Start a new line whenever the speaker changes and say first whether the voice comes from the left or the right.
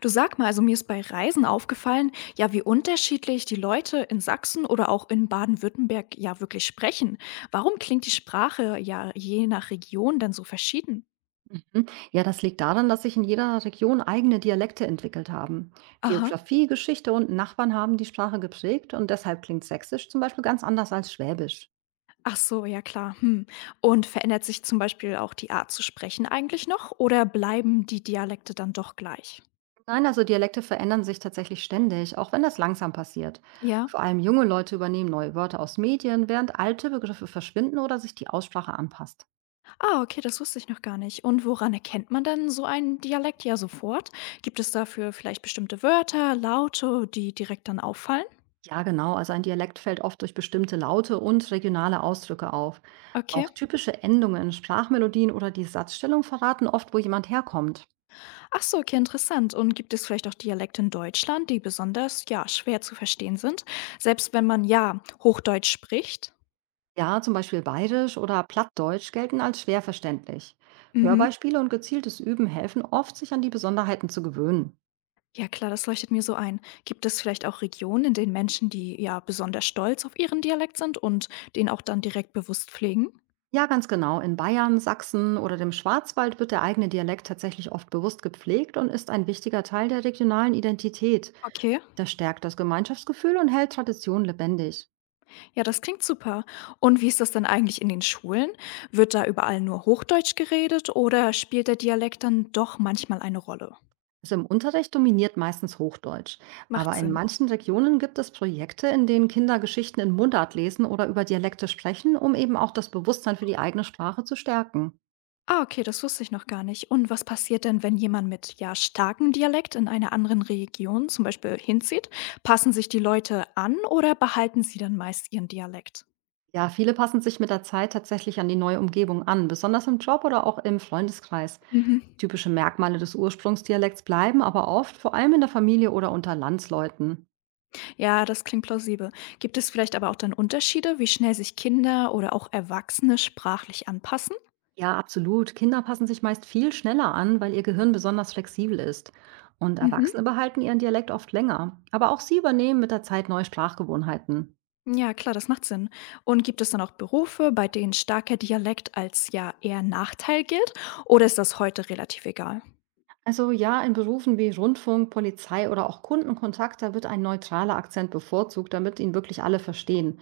left: Du, sag mal, also mir ist bei Reisen aufgefallen, ja, wie unterschiedlich die Leute in Sachsen oder auch in Baden-Württemberg ja wirklich sprechen. Warum klingt die Sprache ja je nach Region dann so verschieden?
right: Hm, ja, das liegt daran, dass sich in jeder Region eigene Dialekte entwickelt haben.
left: Aha.
right: Geografie, Geschichte und Nachbarn haben die Sprache geprägt und deshalb klingt Sächsisch zum Beispiel ganz anders als Schwäbisch.
left: Ach so, ja klar. Hm. Und verändert sich zum Beispiel auch die Art zu sprechen eigentlich noch oder bleiben die Dialekte dann doch gleich?
right: Nein, also Dialekte verändern sich tatsächlich ständig, auch wenn das langsam passiert.
left: Ja.
right: Vor allem junge Leute übernehmen neue Wörter aus Medien, während alte Begriffe verschwinden oder sich die Aussprache anpasst.
left: Ah, okay, das wusste ich noch gar nicht. Und woran erkennt man dann so einen Dialekt ja sofort? Gibt es dafür vielleicht bestimmte Wörter, Laute, die direkt dann auffallen?
right: Ja, genau, also ein Dialekt fällt oft durch bestimmte Laute und regionale Ausdrücke auf.
left: Okay.
right: Auch typische Endungen, Sprachmelodien oder die Satzstellung verraten oft, wo jemand herkommt.
left: Ach so, okay, interessant. Und gibt es vielleicht auch Dialekte in Deutschland, die besonders, ja, schwer zu verstehen sind, selbst wenn man, ja, Hochdeutsch spricht?
right: Ja, zum Beispiel Bayerisch oder Plattdeutsch gelten als schwer verständlich.
left: Mhm.
right: Hörbeispiele und gezieltes Üben helfen oft, sich an die Besonderheiten zu gewöhnen.
left: Ja klar, das leuchtet mir so ein. Gibt es vielleicht auch Regionen, in denen Menschen, die, ja, besonders stolz auf ihren Dialekt sind und den auch dann direkt bewusst pflegen?
right: Ja, ganz genau. In Bayern, Sachsen oder dem Schwarzwald wird der eigene Dialekt tatsächlich oft bewusst gepflegt und ist ein wichtiger Teil der regionalen Identität.
left: Okay,
right: Das stärkt das Gemeinschaftsgefühl und hält Tradition lebendig.
left: ja, das klingt super. Und wie ist das denn eigentlich in den Schulen? Wird da überall nur Hochdeutsch geredet oder spielt der Dialekt dann doch manchmal eine Rolle?
right: Also im Unterricht dominiert meistens Hochdeutsch,
left: Macht
right: aber in
left: Sinn.
right: manchen Regionen gibt es Projekte, in denen Kinder Geschichten in Mundart lesen oder über Dialekte sprechen, um eben auch das Bewusstsein für die eigene Sprache zu stärken.
left: Ah, okay, das wusste ich noch gar nicht. Und was passiert denn, wenn jemand mit, ja, starkem Dialekt in einer anderen Region zum Beispiel hinzieht? Passen sich die Leute an oder behalten sie dann meist ihren Dialekt?
right: Ja, viele passen sich mit der Zeit tatsächlich an die neue Umgebung an, besonders im Job oder auch im Freundeskreis.
left: Mhm.
right: Typische Merkmale des Ursprungsdialekts bleiben aber oft, vor allem in der Familie oder unter Landsleuten.
left: Ja, das klingt plausibel. Gibt es vielleicht aber auch dann Unterschiede, wie schnell sich Kinder oder auch Erwachsene sprachlich anpassen?
right: Ja, absolut. Kinder passen sich meist viel schneller an, weil ihr Gehirn besonders flexibel ist. Und
left: Mhm.
right: Erwachsene behalten ihren Dialekt oft länger. Aber auch sie übernehmen mit der Zeit neue Sprachgewohnheiten.
left: Ja, klar, das macht Sinn. Und gibt es dann auch Berufe, bei denen starker Dialekt als ja eher Nachteil gilt? Oder ist das heute relativ egal?
right: Also ja, in Berufen wie Rundfunk, Polizei oder auch Kundenkontakt, da wird ein neutraler Akzent bevorzugt, damit ihn wirklich alle verstehen.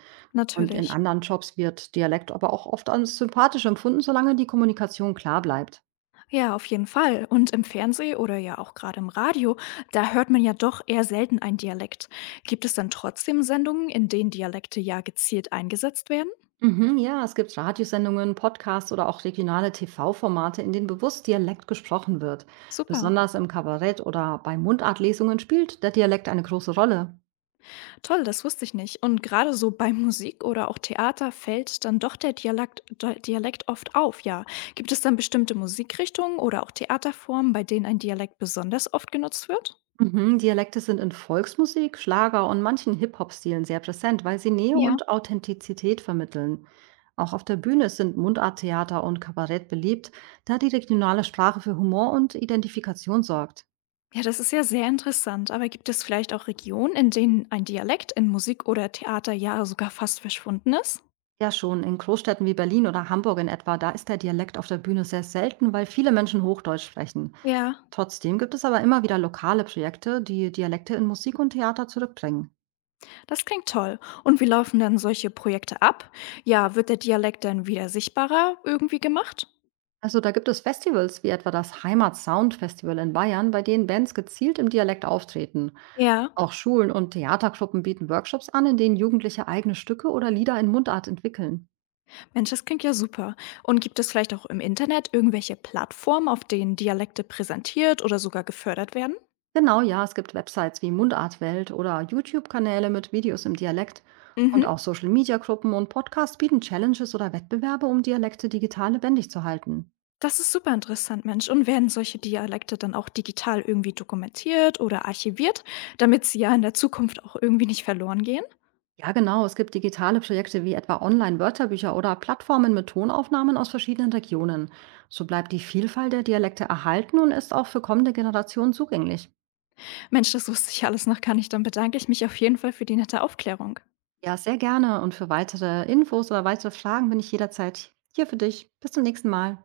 right: Und in
left: Natürlich.
right: anderen Jobs wird Dialekt aber auch oft als sympathisch empfunden, solange die Kommunikation klar bleibt.
left: Ja, auf jeden Fall. Und im Fernsehen oder ja auch gerade im Radio, da hört man ja doch eher selten einen Dialekt. Gibt es dann trotzdem Sendungen, in denen Dialekte ja gezielt eingesetzt werden?
right: Mhm, ja, es gibt Radiosendungen, Podcasts oder auch regionale TV-Formate, in denen bewusst Dialekt gesprochen wird.
left: Super.
right: Besonders im Kabarett oder bei Mundartlesungen spielt der Dialekt eine große Rolle.
left: Toll, das wusste ich nicht. Und gerade so bei Musik oder auch Theater fällt dann doch der Dialekt oft auf, ja. Gibt es dann bestimmte Musikrichtungen oder auch Theaterformen, bei denen ein Dialekt besonders oft genutzt wird?
right: Mhm, Dialekte sind in Volksmusik, Schlager und manchen Hip-Hop-Stilen sehr präsent, weil sie Nähe
left: Ja.
right: und Authentizität vermitteln. Auch auf der Bühne sind Mundarttheater und Kabarett beliebt, da die regionale Sprache für Humor und Identifikation sorgt.
left: Ja, das ist ja sehr interessant. Aber gibt es vielleicht auch Regionen, in denen ein Dialekt in Musik oder Theater ja sogar fast verschwunden ist?
right: Ja, schon. In Großstädten wie Berlin oder Hamburg in etwa, da ist der Dialekt auf der Bühne sehr selten, weil viele Menschen Hochdeutsch sprechen.
left: Ja,
right: Trotzdem gibt es aber immer wieder lokale Projekte, die Dialekte in Musik und Theater zurückbringen.
left: das klingt toll. Und wie laufen dann solche Projekte ab?
right: Ja.
left: Ja, wird der Dialekt dann wieder sichtbarer irgendwie gemacht?
right: Also da gibt es Festivals wie etwa das Heimat Sound Festival in Bayern, bei denen Bands gezielt im Dialekt auftreten.
left: Ja,
right: Auch Schulen und Theatergruppen bieten Workshops an, in denen Jugendliche eigene Stücke oder Lieder in Mundart entwickeln.
left: Mensch, das klingt ja super. Und gibt es vielleicht auch im Internet irgendwelche Plattformen, auf denen Dialekte präsentiert oder sogar gefördert werden?
right: Genau, ja, es gibt Websites wie Mundartwelt oder YouTube-Kanäle mit Videos im Dialekt und auch
left: Mhm.
right: Social-Media-Gruppen und Podcasts bieten Challenges oder Wettbewerbe, um Dialekte digital lebendig zu halten.
left: Das ist super interessant, Mensch. Und werden solche Dialekte dann auch digital irgendwie dokumentiert oder archiviert, damit sie ja in der Zukunft auch irgendwie nicht verloren gehen?
right: Ja, genau, es gibt digitale Projekte wie etwa Online-Wörterbücher oder Plattformen mit Tonaufnahmen aus verschiedenen Regionen. So bleibt die Vielfalt der Dialekte erhalten und ist auch für kommende Generationen zugänglich.
left: Mensch, das wusste ich alles noch gar nicht. Dann bedanke ich mich auf jeden Fall für die nette Aufklärung.
right: Ja, sehr gerne und für weitere Infos oder weitere Fragen bin ich jederzeit hier für dich. Bis zum nächsten Mal.